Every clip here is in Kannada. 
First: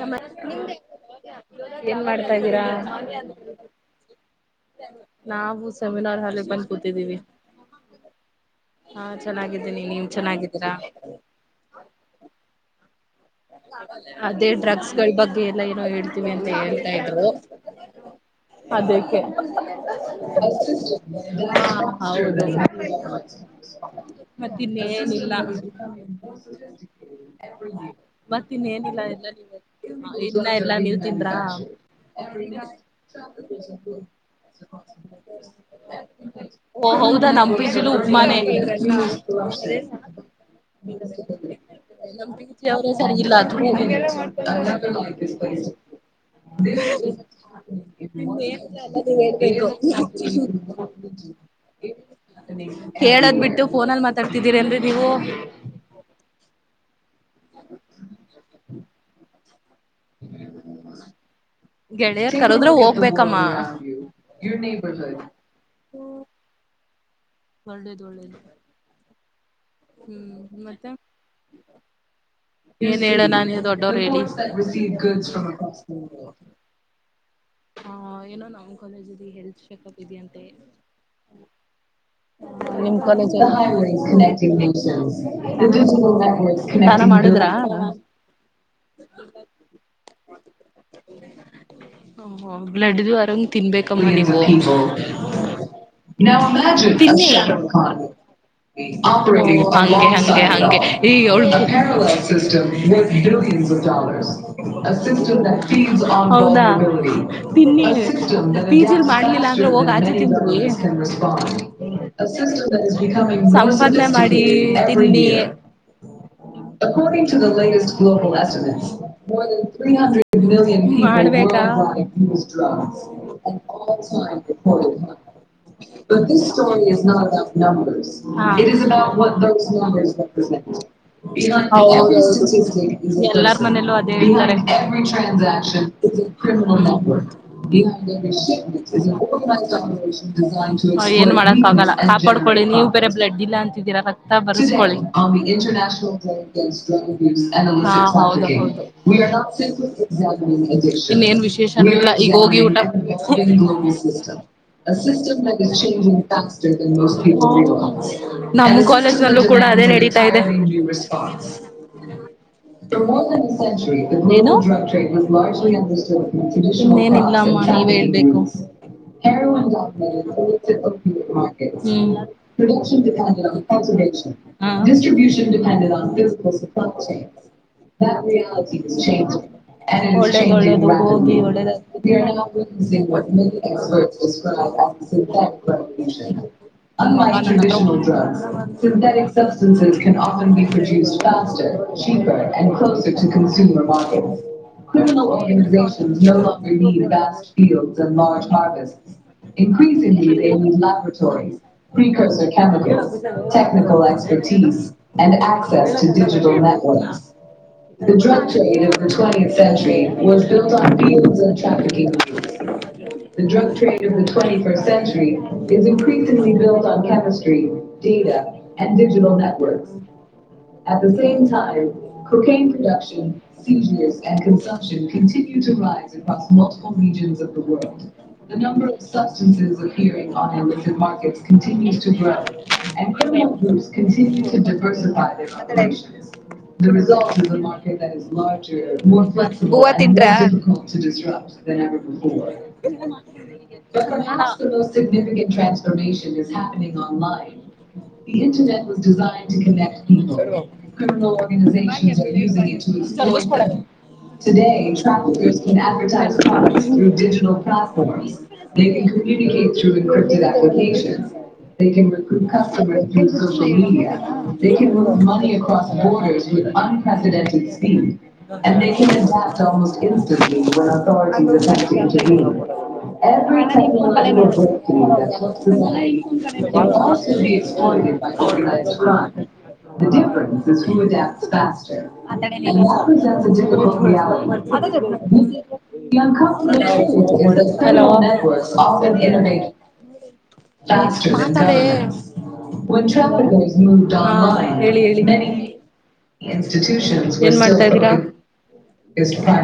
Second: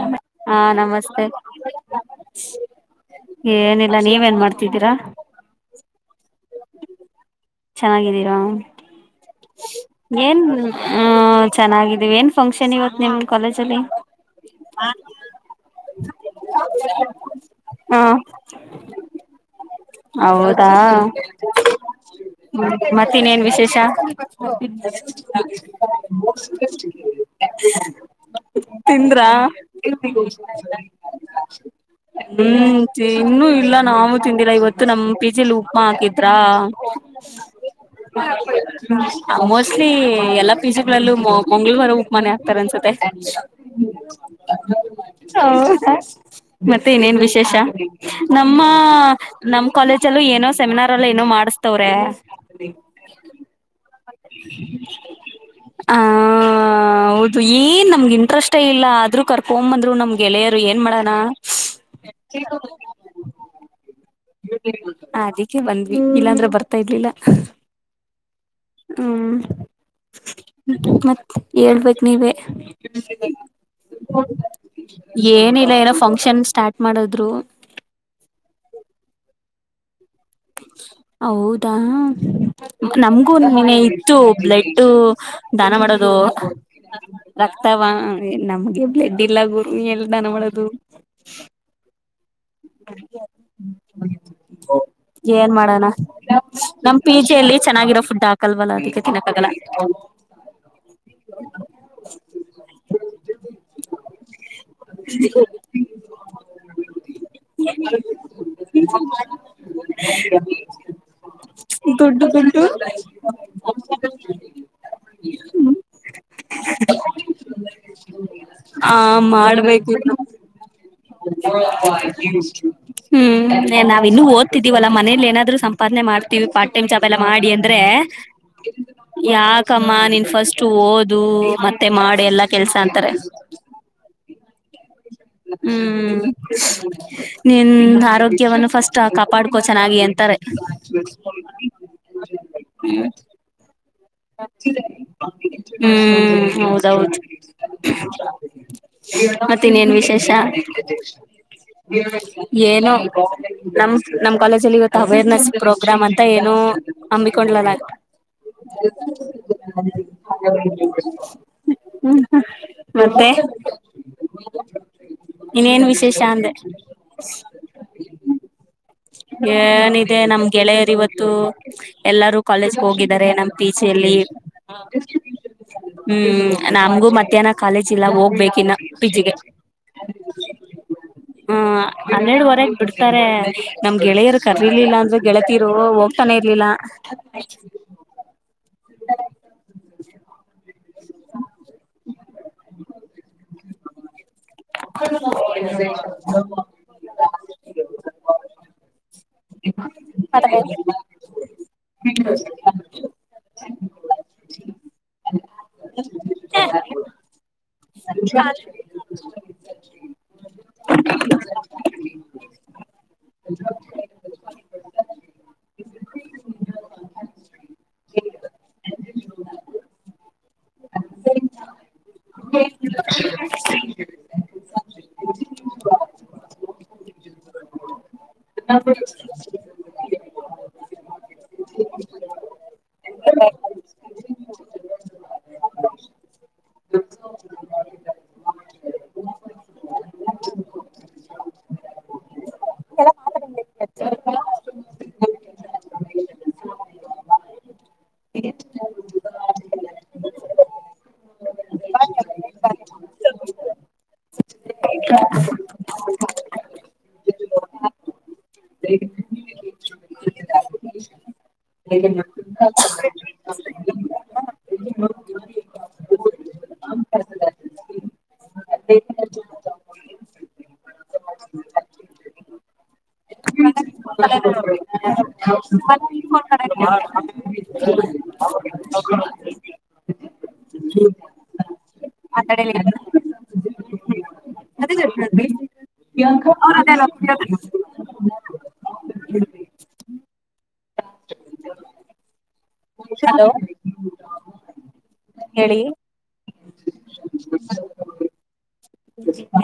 ನಮ್ಮ ಹಾ ನಮಸ್ತೆ ಏನ್ ಮಾಡ್ತಾ ಇದ್ದೀರಾ ಏನಿಲ್ಲ ನೀವೇನ್ ಮಾಡ್ತಿದ್ದೀರಾ ನಾವು ಸೆಮಿನಾರ್ ಹಲ್ಲೆ ಬಂದು್ ಕೂತಿದ್ದೀವಿ ಚೆನ್ನಾಗಿದ್ದೀರಾ ಹಾ ಚೆನ್ನಾಗಿದ್ದೀನಿ ನೀವ್ ಏನ್ ಚೆನ್ನಾಗಿದ್ದೀರಾ ಹ ಚೆನ್ನಾಗಿದೀವಿ ಏನ್ ಫಂಕ್ಷನ್ ಇವತ್ತು ನಿಮ್ ಕಾಲೇಜಲ್ಲಿ ಅದೇ ಡ್ರಗ್ಸ್ ಗಳ ಬಗ್ಗೆ ಎಲ್ಲ ಏನಾವ ಹೇಳ್ತೀವಿ ಅಂತ ಹೇಳ್ತಾ ಇದ್ರು ಹಾ ಅದಕ್ಕೆ ಹೌದಾ ಹ ಹೌದು ಮತ್ತಿನ್ನೇನ್ ವಿಶೇಷ ಮತ್ತ ಇನ್ನ ಏನಿಲ್ಲ ಮತ್ತ ಇನ್ ಏನಿಲ್ಲ ಎಲ್ಲ ತಿಂದ್ರಾ ಇನ್ನ ಎಲ್ಲಾ ನೀವ್ ತಿಂದ್ರಾ ಹ್ಮ್ ಇನ್ನುೂ ಇಲ್ಲ ನಾೂ ತಿಂದಿಲ್ಲ ಇವತ್ತು ನಮ ಪಿಜಿಲಿ ಉಪ್ಪ ಹಾಕಿದ್ರ ಓ ಹೌದಾ ನಮ್ ಪಿಜಿಲು ಉಪ್ಮಾನೆ ಮೋಸ್ಟ್ಲಿ ಎಲ್ಲಾ ಪೀಸಗಳಲ್ಲೂ ಮಂಗಳವಾರ ಉಪ್ಪ ಮಾಡ ನಮ್ ತ್ತರ ಪ್ರೀತಿ ಅವರೇ ಸರಿಗಿಲ್ಲ ಅದು ಮತ್ತೆ ಇನೇನ್ ವಿಶೇಷ ನೀವ್ ನಮ್ಮ ಹೇಳ್ಬೇಕು ನಮ್ಮ್ ಕಾಲೇಜಲ್ಲೂ ಏನೋ ಸೆಮಿನಾರ್ ಅಲ್ಲ ಏನೋ ಮಾಡಿಸತಾವ [inaudible] ಕೇಳದ್ ಬಿಟ್ಟು ಫೋನಲ್ಲಿ ಮಾತಾಡ್ತಿದ್ದೀರೇನ್ರಿ ನೀವು ಆ ಹೌದು ಏನ್ ನಮ್ಗೆ ಇಂಟ್ರೆಸ್ೇ ಇಲ್ಲ ಆದ್ೂ ಕರ್ಕೊ ಬಂದ್ರು ನಮ್ಗೆಳೆಯರು ಏನ್ ಮಾಡಣ ಗೆಳೆಯರ್ ಕರದ್ರೆ ಹೋಗ್ಬೇಕಮ್ಮ ಹ ಅದಿಕ್ಕೆ ಬಂದ್ವಿ ಇಲ್ಲಾಂದ್ರೆ ಬರ್ತಾ ಇದ್ಲಿಲ್ಲ ಒಳ್ಳೇದು ಒಳ್ಳೇದು ಹ್ಮ್ ಮತ್ತೆ ಮತ್ತ ಹೇಳ್ಬೇಕ ನೀವೇ ಏನ್ ಹೇಳಣ ನೀವ್ ದೊಡ್ಡವ್ರು ಹೇಳಿ ಏನಿಲ್ಲ ಏನೋ ಫಂಕ್ಷನ್ ಸ್ಟಾರ್ಟ್ ಮಾಡದ್ರು ಹ ಏನೋ ನಾ ಕಾಲೇಜಲ್ಲಿ ಹೇಳ್ತ ಹೌದಾ ನಿಮ್ ಕಾಲೇಜ್ ನಮ್ಗೂನೆ ಇತ್ತು ಎಲ್ಲ ಬ್ಲಡ್ ದಾನ ಮಾಡೋದು ದಾನ ಮಾಡಿದ್ರಾ ರಕ್ತ ನಮಗೆ ಬ್ಡ್ ಇಲ್ಲ ಗುರು ಎಲ್ ದಾನ ಮಾಡದು ಹ ಬ್ಲಡ್ದ ಅರಂಗ್ ತಿನ್ಬೇಕಮ್ಮ [inaudible] ಏನ್ ಮಾಡೋಣ ನಮ್ ಪಿ ಜಿಯಲ್ಲಿ ಚೆನ್ನಾಗಿರೋ ಫುಡ್ ಹಾಕಲ್ವಲ್ಲ ಅದಕ್ಕೆ ಹೆ ತಿನ್ನಕ್ಕಾಗಲ್ಲ ಹೆ ಹೆ ಈ ಅವ ಚ ತಿನ್ನಿ ಟೀಚರ್ ಮಾಡ್ಲಿಲ್ಲ ಅಂದ್ರೆ ಹೋಗ ಆಚೆ ತಿನ್ ದುಡ್ಡು ದುಡ್ಡು ಸಂಪಾದನೆ ಮಾಡಿ ತಿಂಡಿ ಹ ಕೋಂ ಎ್ಲೋಂಗ್ ಆ ಮಾಡ್ಬೇಕು ಇನ್ನು ಅದೆೆಡ್ ಹ್ಮ್ ನಾವ್ ಇನ್ನು ಓದ್ತಿದೀವಲ್ಲಾ ಮನೇಲಿ ಏನಾದ್ರು ಸಂಪಾದನೆ ದ್ ಮಾಡ್ತೀವಿ ಸ್ಟೋ ಪಾರ್ಟ್ ಟೈಮ್ ಇಸ್ ಜಾಬ್ ಎಲ್ಲ ಮಾಡಿ ಅಂದ್ರೆ ಹೌ ಇದಾ ಯಾಕಮ್ಮ ನೀನ್ ಫಸ್ಟ್ ಓದು ಮತ್ತೆ ಮಾಡು ಎಲ್ಲಾ ಕೆಲ್ಸ ಅಂತಾರೆ ಒ ಮನಲ್ಲ ಅದೇ ಇತಾರೆ ಹ್ಮ್ ನಿನ್ ಆರೋಗ್ಯವನ್ನು ಫಸ್ಟ್ ಕಾಪಾಡ್ಕೋ ಚೆನ್ನಾಗಿ ಅಂತಾರೆ ಏನ್ ಮಾಡಕ್ಕಗಲ್ಲ ಕಾಪಾಡ್ಕೊಳ್ಳಿ ನೀವು ಬೇರೆ ಬ್ಲಡ್ ಇಲ್ಲ ಅಂತಿದ್ದೀರಾ ಬರ್ಸ್ಕೊಳ್ಳಿ ಇಂಟರ್ನ್ಯಾಲ್ ಹ್ಮ್ ಹೌದೌದು ಮತ್ತಿನ್ನೇನ್ ವಿಶೇಷ ನ್ನೇನ್ ವಿಶೇಷನಿಲ್ಲ ಈಗ ಹೋಗಿ ಊಟ ಏನೋ ನಮ್ ನಮ್ ಕಾಲೇಜಲ್ಲಿ ಇವತ್ತು ಅವೇರ್ನೆಸ್ ಪ್ರೋಗ್ರಾಮ್ ಅಂತ ಏನೋ ಹಮ್ಮಿಕೊಂಡ್ಲಲ್ಲ ್ಟ್ ಲ್ಲೂ ಕೂಡ ಅದೇ ನಡೀತಾ ಇದೆ ಹಾ ಇನ್ನೇನ್ ವಿಶೇಷ ನು ಅಂದೆ [inaudible] ಏನಿದೆ ನಮ್ ಗೆಳೆಯರ್ ಇವತ್ತು ಎಲ್ಲಾರೂ ಕಾಲೇಜ್ಗೆ ಹೋಗಿದ್ದಾರೆ ನಮ್ ಪಿ ಪ್ರೊಡಕ್ಷಡಿಸ್ಟ್ರಿಬ್ಯೂಷ ಜಿ ಯಲ್ಲಿ ಹ್ಮ್ ನಮ್ಗೂ ಪಂಡ ಮಧ್ಯಾಹ್ನ ಕಾಲೇಜ್ ಹ ಇಲ್ಲ ಹೋಗ್ಬೇಕಿನ್ನ ಪಿ ಜಿಗೆ ಒಳ್ಳದು ಒಳ್ಳದು ಹೋಗಿ ಒಳ್ಳೆದ ಹ್ಮ ಹನ್ನೆರಡುವರೆಗ್ ಬಿಡ್ತಾರೆ ನಮ್ ಗೆಳೆಯರು ಕರೀಲಿಲ್ಲ ಅಂದ್ರು ಗೆಳತಿರು ಹೋಗ್ತಾನೆ ಇರ್ಲಿಲ್ಲ [inaudible] [inaudible] [inaudible] ನ ನಸ್ಗಸ್ಟ್ ಇ್ರ ಚೆನ ಚಿ ಗುಜರತ ಜ ಗುಜವಾ ಇಸ ಒ ಬಟ ಚ [inaudible] [inaudible] [inaudible] [inaudible] [inaudible] [inaudible] ಗವ ತಿನ್್ರಾ ಸಿಿಂಟ್ ಟ್ರಾನ್ಸ್ರ್ನ್ [inaudible] [inaudible] ಸ್ ಕೊಡ ಪ್ರ ಪ್ರ [inaudible] ಲ ಬ [inaudible] [inaudible] [inaudible] [inaudible] ೂಜ್ಾಸ್ ಆ ಕಡೆ ಅ ಲ ಲ್ಲ ಹಲೋ ಹೇಳಿ ಹೇಳ ಹೇಳಿ ಏನ್ ಮಾಡ್ತಾ್ದೀರಾ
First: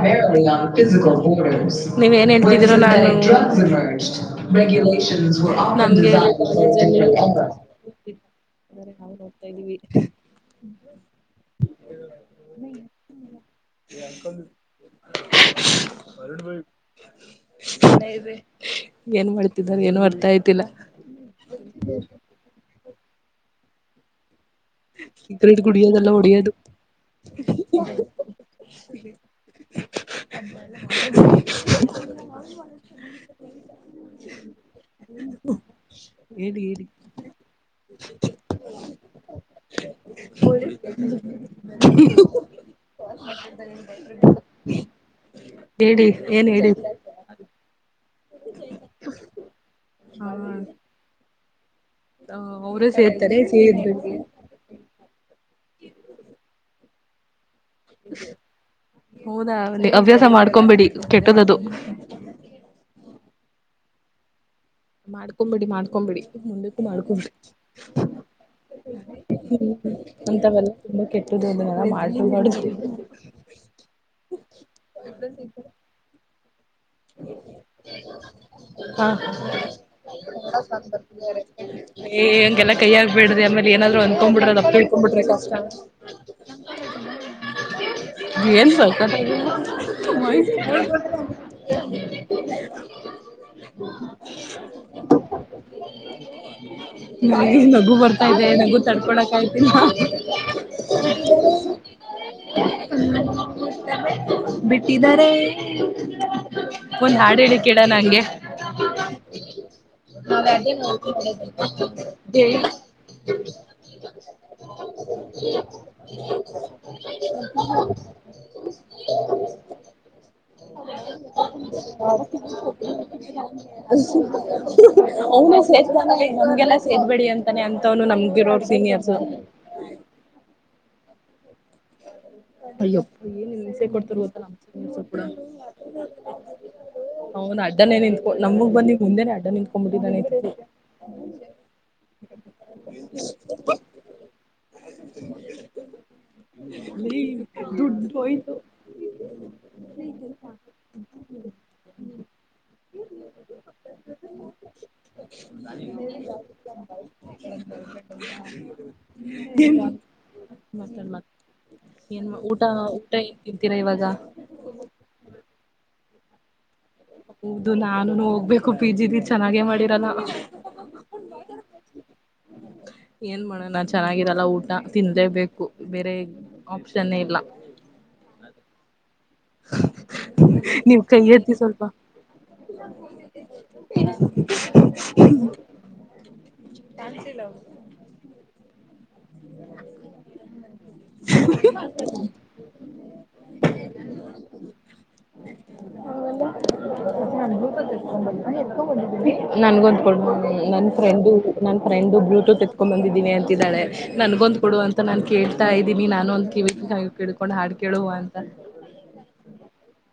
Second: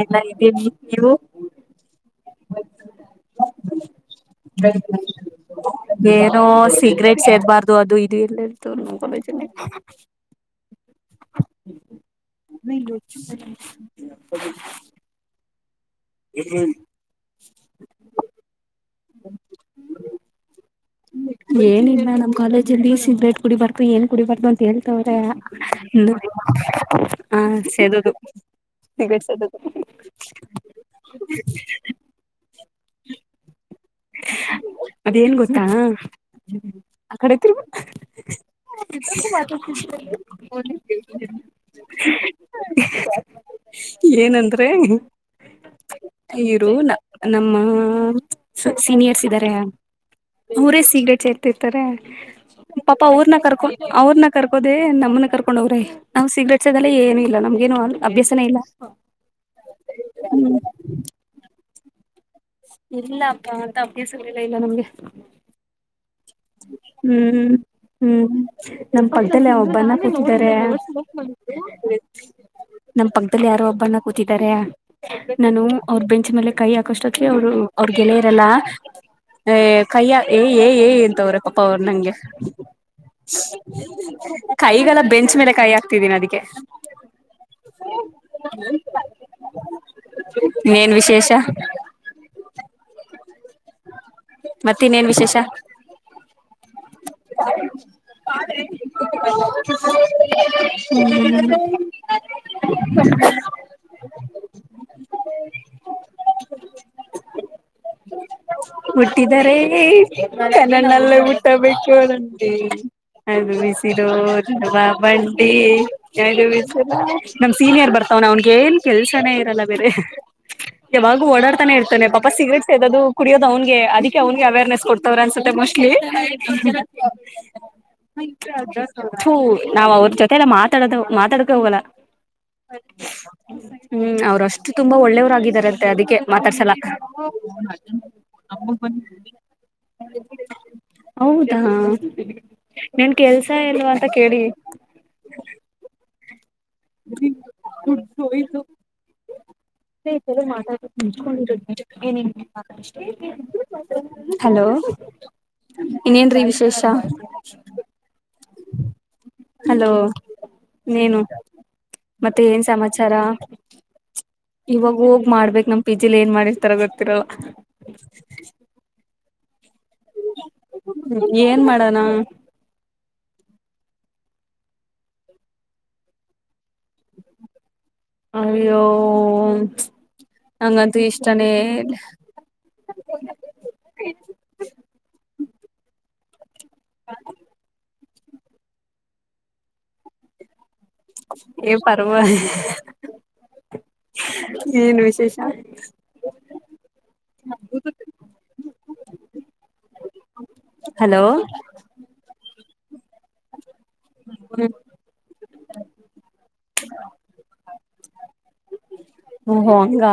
ಎಲ್ಲ ಇದ್ದೀವಿ ನೀವು ನೀವ ನ್ ಹತಿದೀರ ನ ಮೆಗುಲಷನ್ಸ್ ಏನೋ ಸಿಗ್ರೆಟ್ ನಾವು ಸೇದಬಾರ್ದು ಅದು ಇದು ಎಲ್ಲ ಇರ್ತವ್ರ ನಮ್ ಕಾಲೇಜಲ್ಲಿ ನೋಡ್ತಾ ಇದ್ದೀವಿ ಹ ಮ ದೆ ಏನ್ ಮಾಡ್ತಿದಿದ್ದಾರೆ ಏನ್ ಮಾಡ್ತಾ ಆ್ತಿಲ್ಲ ಏನಿಲ್ಲ ನಮ್ ಕಾಲೇಜಲ್ಲಿ ಸಿಬೇಟ್ ಕುಡಿಬಾರ್ದು ಏನ್ ಕುಡಿಬಾರ್ದು ಅಂತ ಎೇಳ್ತವ್ರೆ ಸಿಗರೇಟ್ ಕುಡಿಯೋದಲ್ಲ ಹೊಡಿಯೋದು ಹ ಸೇದದು ಗ ಅದೇನ್ ಗೊತ್ತಾ ಹೇಳಿ ಹೇಳಿ ಆ ಕಡೆ ಮಾಡತ ಹ ಏನಂದ್ರೆ ಹೇಳಿ ಏನ್ ಇವರು ಹೇಳಿ ನ ನಮ್ಮ ಹ ಸೀನಿಯರ್ಸ್ ಇದ್ದಾರೆ ಹ ಊರೇ ಸೀಗ್ಡೆ ಚೇರ್ತಿರ್ತಾರೆ ಅವರೇ ಪಾಪಾ ಅವ್ರನ್ನ ಸೇರ್ತಾರೆ ಕರ್ಕೊ ಸೇರ್ಬೇಕು ಅವ್ರನ ಕರ್ಕೋದೆೇ ನಮ್ನ ಕರ್ಕೊಂಡೋಗ್ರ ನಾವ್ ಸಿಗ್ರೇಟ್ ಅ ಏನು ಇಲ್ಲ ನಮ್ಗೇನು ಅ ಅಭ್ಯಾಸನ ಇಲ್ಲ ಹೌದಾ ಹವ್ಯಾಸ ಹ್ಮ ಮಾಡ್ಕೊಂಬೇಡಿ ಕೆಟ್ಟದದು ಇಲ್ಲ ಅಬ್ಬ ಅಂತ ಅಪ್ಯಾಸರಲಿಲ್ಲ ಇಲ್ಲ ನಮ್ಗೆ ಮಾಡ್ಕೊಂಬಿಡಿ ಮಾಡ್ಕೊಂಬಿಡಿ ಮುಂದಕ್ಕೂ ಮಾಡ್ಕೊಂಬಿಡಿ ಹ್ಮ್ ಹ್ಮ್ ನಮ್ ಕೊಡ್ತಲ್ಲ ಒಬ್ಬನ ಕುತ್ತಾರೆ ಅಂತವೆಲ್ಲ ತುಂಬಾ ಕೆಟ್ಟದು ಅದನ್ನೆಲ್ಲ ಮಾಡ್ಕೊಬಾರ್ದು ನಮ್ಮ ಪಕ್ಕದಲ್ಲಿ ಯಾರೋ ಒಬ್ಬನ್ನ ಕೂತಿದಾರ ನಾನು ಬೆಂಚಿ ಮೇಲೆ ಕೈ ಹಾಕಷ್ಟ ಅವರು ಅವ್ರರು ಗೆಳೆಯ ಇರಲ್ಲ ಹಾ ಕೈ ಏ ಅಂತವ್ರೆ ಪಾಪ ಅವರು ನಂಗೆ ಏ ಹಂಗೆಲ್ಲ ಕೈ ಹಾಕ್ಬೇಡ್ರಿ ಆಮೇಲೆ ಏನಾದ್ರು ಅಂದ್ಕೊಂಡ್ಬಿಟ್ರೆ ದಪ್ಪ ಕೈ ತಿಳ್ಕೊಂಡ್ಬಿಟ್ರೆ ಬೆಂಚ್ ಮೇಲೆ ಕಷ್ಟ ಕೈ ಆಗ್ತಿದೀನಿ ಅದಕ್ಕೆ ಏನ್ ಸಕ್ಕತ್ತಾಗಿದೆ ನೀೇನ್ ವಿಶೇಷ ಮತ್ತ ಇನ್ನೇನ್ ವಿಶೇಷ ನಗು ಬರ್ತಾ ಇದೆ ನಗು ತಡ್ಕೊಳಕ್ ಆಯ್ತಿಲ್ಲ ಹ್ಮ್ ಹ ಹ ಬಿಟ್ಟಿದಿದ್ದಾರೆ ಒನ್ ಹಾಡಡ ಕೇಡ ನಂಗೆ ಹುಟ್ಟಿದರೆ ಕನ್ನಣ್ಣಲ್ಲೇ ಹ ಅದು ಬಿಸಿರುೋ ಬಂಡಿ ಅದು ಬಿಸಿ ನಮ ಸೀನಿಯರ್ ಬರ್ತ ಅವನ ಅವನ್ಗ ಏನ್ ಕೆಲ್ಸನೇ ಇರಲ್ಲ ಬೇರೆ ಯಾವಾಗ ತಾನೇ ಇರ್ತೆ ಪಾಪ ಸಿಗರೆಟ್ಸ್ದೋದು ಕುಡಿಯೋದು ಅವ್ಿಗೆ ಅದಕ್ಕೆ ಅವ್ಿಗೆ ಅವೇರ್ನೆಸ್ಡ್ತಾರೆ ಅವನೇ ಮುಸ್ಲಿ ಸೇರ್ತಾನೆ ನಮ್ಗೆಲ್ಲ ಹ ಸೇರ್ಬೇಡಿ ಅಂತಾನೆ ಅಂತವನು ನಮ್ಗಿರೋರ್ ಸೀನಿಯರ್ಸ್ ನ ಜೊತೆ ಎಲ್ಲ ಮಾತಾಡದ ಮಾತಾಡ್ಕ ಹೋಗಲ್ಲ ಅಯ್ಯಪ್ಪ ಏನ್ ಹಿಂಸೆ ಕೊಡ್ತಾರ ಹ್ಮ್ ಗೊತ್ತಾ ನಮ್ ಅವ್ರಷ್ಟು ತುಂಬಾ ಸೀನಿಯರ್ಸ್ ಕೂಡ ಒಳ್ಳೆಯವ್ಾಗಿದಾರಂತೆ ಅದಕ್ಕೆ ಮಾತಾಡ್ಸಲ್ಲ ಅವ್ನು ಅಡ್ಡನೇ ನಿತ್ೊಂಡು ನಮಗಗ್ ಬಂದಿ ಮುಂದೆನೆ ಅಡ್ಡ ನಿಂತ್ಕೊಂಬ ಬಿಟ್ಟಿದ್ದಾನೆ ಇತಿ ಹೌದಾ ನನ್ ಕೆಲ್ಸ ಎಲ್ವಾ ಅಂತ ಕೇಳಿ [unintelligible] ಏ ದುಡ್ಡ್ ಹೋಯ್ತು [unintelligible] ಹಲೋ ಇನ್ನೇನ್ರೀ ವಿಶೇಷ [unintelligible] ಏನ್ ಹಲೋ ಮಾತಾಡ್ ನೀನು ಮಾತಾಡ್ ಮತ್ತೆ ಊಟ ಏನ್ ಸಮಾಚಾರ ಊಟ ಏನ್ ತಿಂತೀರಾ ಇವಾಗ ಇವಾಗ ಹೋಗ್ ಮಾಡ್ಬೇಕಕ್ ನಮ್ ಪಿ ಜ ಏನ್ ಮಾಡಿರ್ತರ ಹೌದು ನಾನು ಹೋಗ್ಬೇಕು ಪಿಜಿಲಿ ಚೆನ್ನಾಗೆ ಮಾಡಿ ಏನ್ ಮಾಡಾಣ ಏನ್ ಮಾಡೋಣ ಚೆನ್ನಾಗಿರಲ್ಲ ಊಟ ತಿನ್ಲೇ ಬೇಕು ಬೇರೆ ಆಪ್ಷನ್ ಇಲ್ಲ ಅಯ್ಯೋ ಹ್ಮ ಅಂಗಂತು ನೀವ್ ಕೈ ಇಷ್ಟಾನೇ ಎತ್ತಿ ಸ್ವಲ್ಪ [unintelligible] ಕಾಣಸಲ [unintelligible] ಪರ್ವ [unintelligible] ಏನ್ ವಿಶೇಷ [unintelligible] ನನ್ಗೊಂದ್ ಕೊಡು ನನ್ ಹಲೋ ಫ್ರೆಂಡು ನನ್ ಫ್ರೆಂಡ್ ಬ್ಲೂಟೂತ್ ಬಂದಿದ್ದೀನಿ ಅಂತಿದ್ದಾಳೆ ನನ್ಗೊಂದ್ ಹ್ಮ ಕೊಡುುವ ಅಂತ ನಾನನ್ ಕೇಳ್ತಾ ಇದ್ದೀನಿ ನಾನು ಒಂದ್ ಕಿವಿ ಕಿಡ್ಕೊಂಡ್ ಹಾಡ್ ಕೇಳುವ ಅಂತ ಹೋಹೊ ಹಂಗ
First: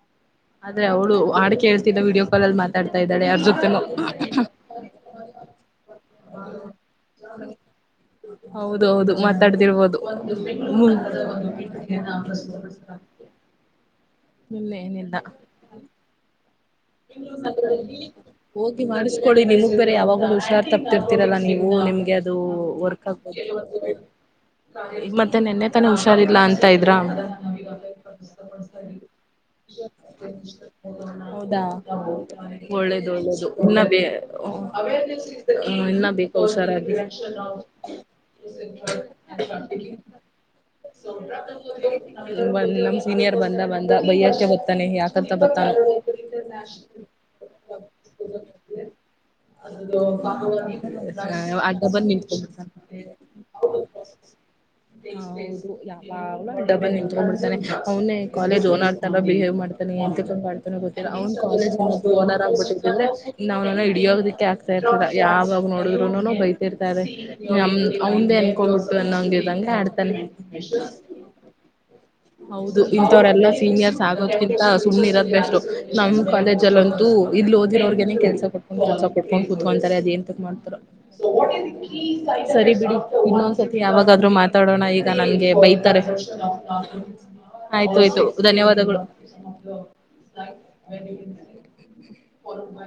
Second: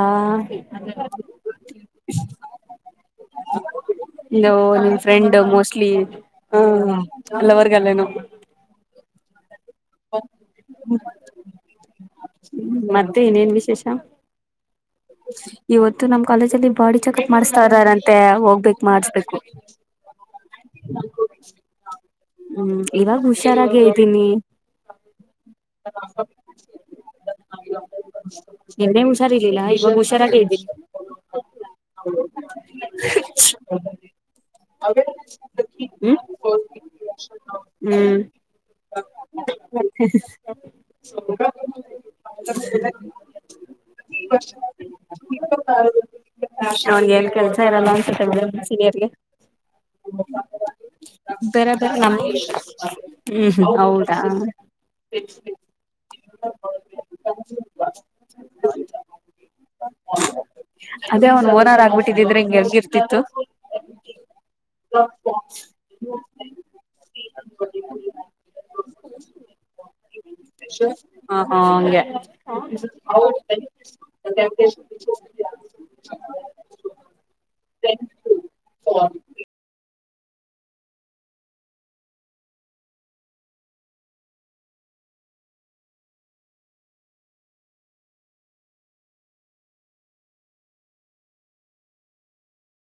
ಆದ್ರೆ ಅವಳು ಹಾಡು ಕೇಳ್ತಿಲ್ಲ ವೀಡಿಯೋ ಕಾಲ್ ಅಲ್ಲಿ ಮಾತಾಡ್ತಾ ಇದ್ದಾಳೆ ಯಾರ್ಜತೆನೋ ನಿಮ್ ಫ್ರೆಂಡ್ ಮೋಸ್ಟ್ಲಿ ಹಲ್ಲವಗಲ್ಲನ [unintelligible] ಹೌದು ಮಾತಾಡ್ತಿರ್ಬೋದು ಹ್ಮ ಮತ್ತೆ ಇನೇನ್ ವಿಶೇಷ ಇನ್ನೇನಿಲ್ಲ ಇವತ್ತು ನಮ ಕಾಲೇಜಲ್ಲಿ [unintelligible] ಬಾಡಿ ಚೆಕಪ್ ಮಾಡ್ಸ್ತಾ ಇದ್ದಾರಂತೆ ಹೋಗ್ಬೇಕು ಹೋಗಿ ಮಾಡಿಸಬೇಕು ಮಾಡಿಸ್ಕೊಳ್ಳಿ ನಿಮಗ್ ಬೇರೆ ಯಾವಾಗಲೂ ಹುಷಾರ್ ತಪ್ಪತಿರ್ತಿರಲ್ಲ ನೀವು ನಿಮ್ಗೆ ಅದು ಹ್ಮ್ ಇವಾಗ ಹುಷಾರಾಗೆ ಇದೀನಿ ಹ್ಮ್ ಮತ್ತೆ ನೆನ್ನೆ ತಾನೆ ಹುಷಾರಿಲ್ಲಾ ಅಂತ ಇದ್ರ ನೆನ್ನೆ ಹುಷಾರಿರ್ಲಿಲ್ಲಾ ಇವಾಗ ಹುಷಾರಾಗೆ ಇದ್ದೀನಿ ಹೌದಾ ಹೌದು ಹ್ಮ್ ಒಳ್ಳೇದು ಒಳ್ಳೇದು ಇನ್ನ ಇನ್ನ ಬೇಗ ಹುಷಾರಾಗಿ ಹ್ಮ್ [unintelligible] ಬಂದ ನಮ್ಸೀನಿಯರ್ ಬಂದ ಬಂದ ಬೈಯ್ಯಕ್ಕೆ ಬತ್ತಾನೆ ಯಾಕ ತ್ತ ಬತ್ತಾವ್ನೆ ಅವ್ನ್ಗೆ ಏನ್ ಕೆಲ್ಸ ಇರಲ್ಲ ಅನ್ಸತೆ ಬಿಡು ಸೀನಿಯರ್ಗೆ ಅದು ಬಾನ [unintelligible] ಬೇರ ಬೇ ಹ್ಮ್ ಹೌದಾ [unintelligible] ೌ ಯ ಡಬಂ್ [unintelligible] ಮಾಡತಾನೆ ಅವನೇ ಕಾಲೇಜ್ ಓನರ್ ತರ ಬಿಹೇವ್ ಮಾಡ್ತಾನೆ ಎ ಗೊತ್ತಿಲ್ಲ ಅದೇ ಅವನ್ ಅವ್ನ್ ಕಾಲೇಜ್ ಓನರ್ ಆಗ್ಬಿಟ್ಟಿದಿದ್ರೆ ಓನರ್ ಹಿಂಗ್ ಆಗ್ಬಿಟ್ಟಿದ್ರೆ ಗೆಲ್ಗಿರ್ತಿತ್ತು. ಇನ್ನ ಅವ್ನನ ಹಿಡಿಯೋದಕ್ಕೆ ಆಗ್ತಾ ಯಾವಾಗ ನೋಡಿದ್ರುನ ಬೈತರ್ತ ಅವ್ದ ಅನ್ಕೊಂಡಬಿಟ್ಟು ಅನ್ನೋಂಗಿದಂಗಗೆ ಆಡ್ತಾನೆ ಹಾ ಹಾ ಹಂಗೆ. ಹೌದು ಇನ್ಥವ್ರಲ್ಲಾ ಸೀನಿಯರ್ಸ್ ಆಗೋದ್ಕಿಂತ ಸುಮ್ನೆ ಇರೋದ ಬ ಷ್ಟ ನಮ್ಮ ಲ್ಲ ಅಂತೂ ಇಲ್ಲಿ ಓದಿರೋರ್ಗೆನೆ ಕೆಲ್ಸ ಕೊಟ್ಕೊಂಡ್ ಕೆಲ್ಸಾ ಕೊಟ್ಕೊಂಡ್ ಕುೂತ್ಕೂಂತಾರೆ ಅದೇನ್ತ ಮಾಡ್ತಾರ ಸರಿ ಬಿಡಿ ಇನ್ನೊಂದ್ಸತಿ ಯಾವಾಗಾದ್ರೂ ಮಾತಾಡೋಣ ಈಗ ನಂಗೆ ಬೈತಾರೆ ಆಯ್ತು ಆಯ್ತು ಧನ್ಯವಾದಗಳು ಹ [unintelligible]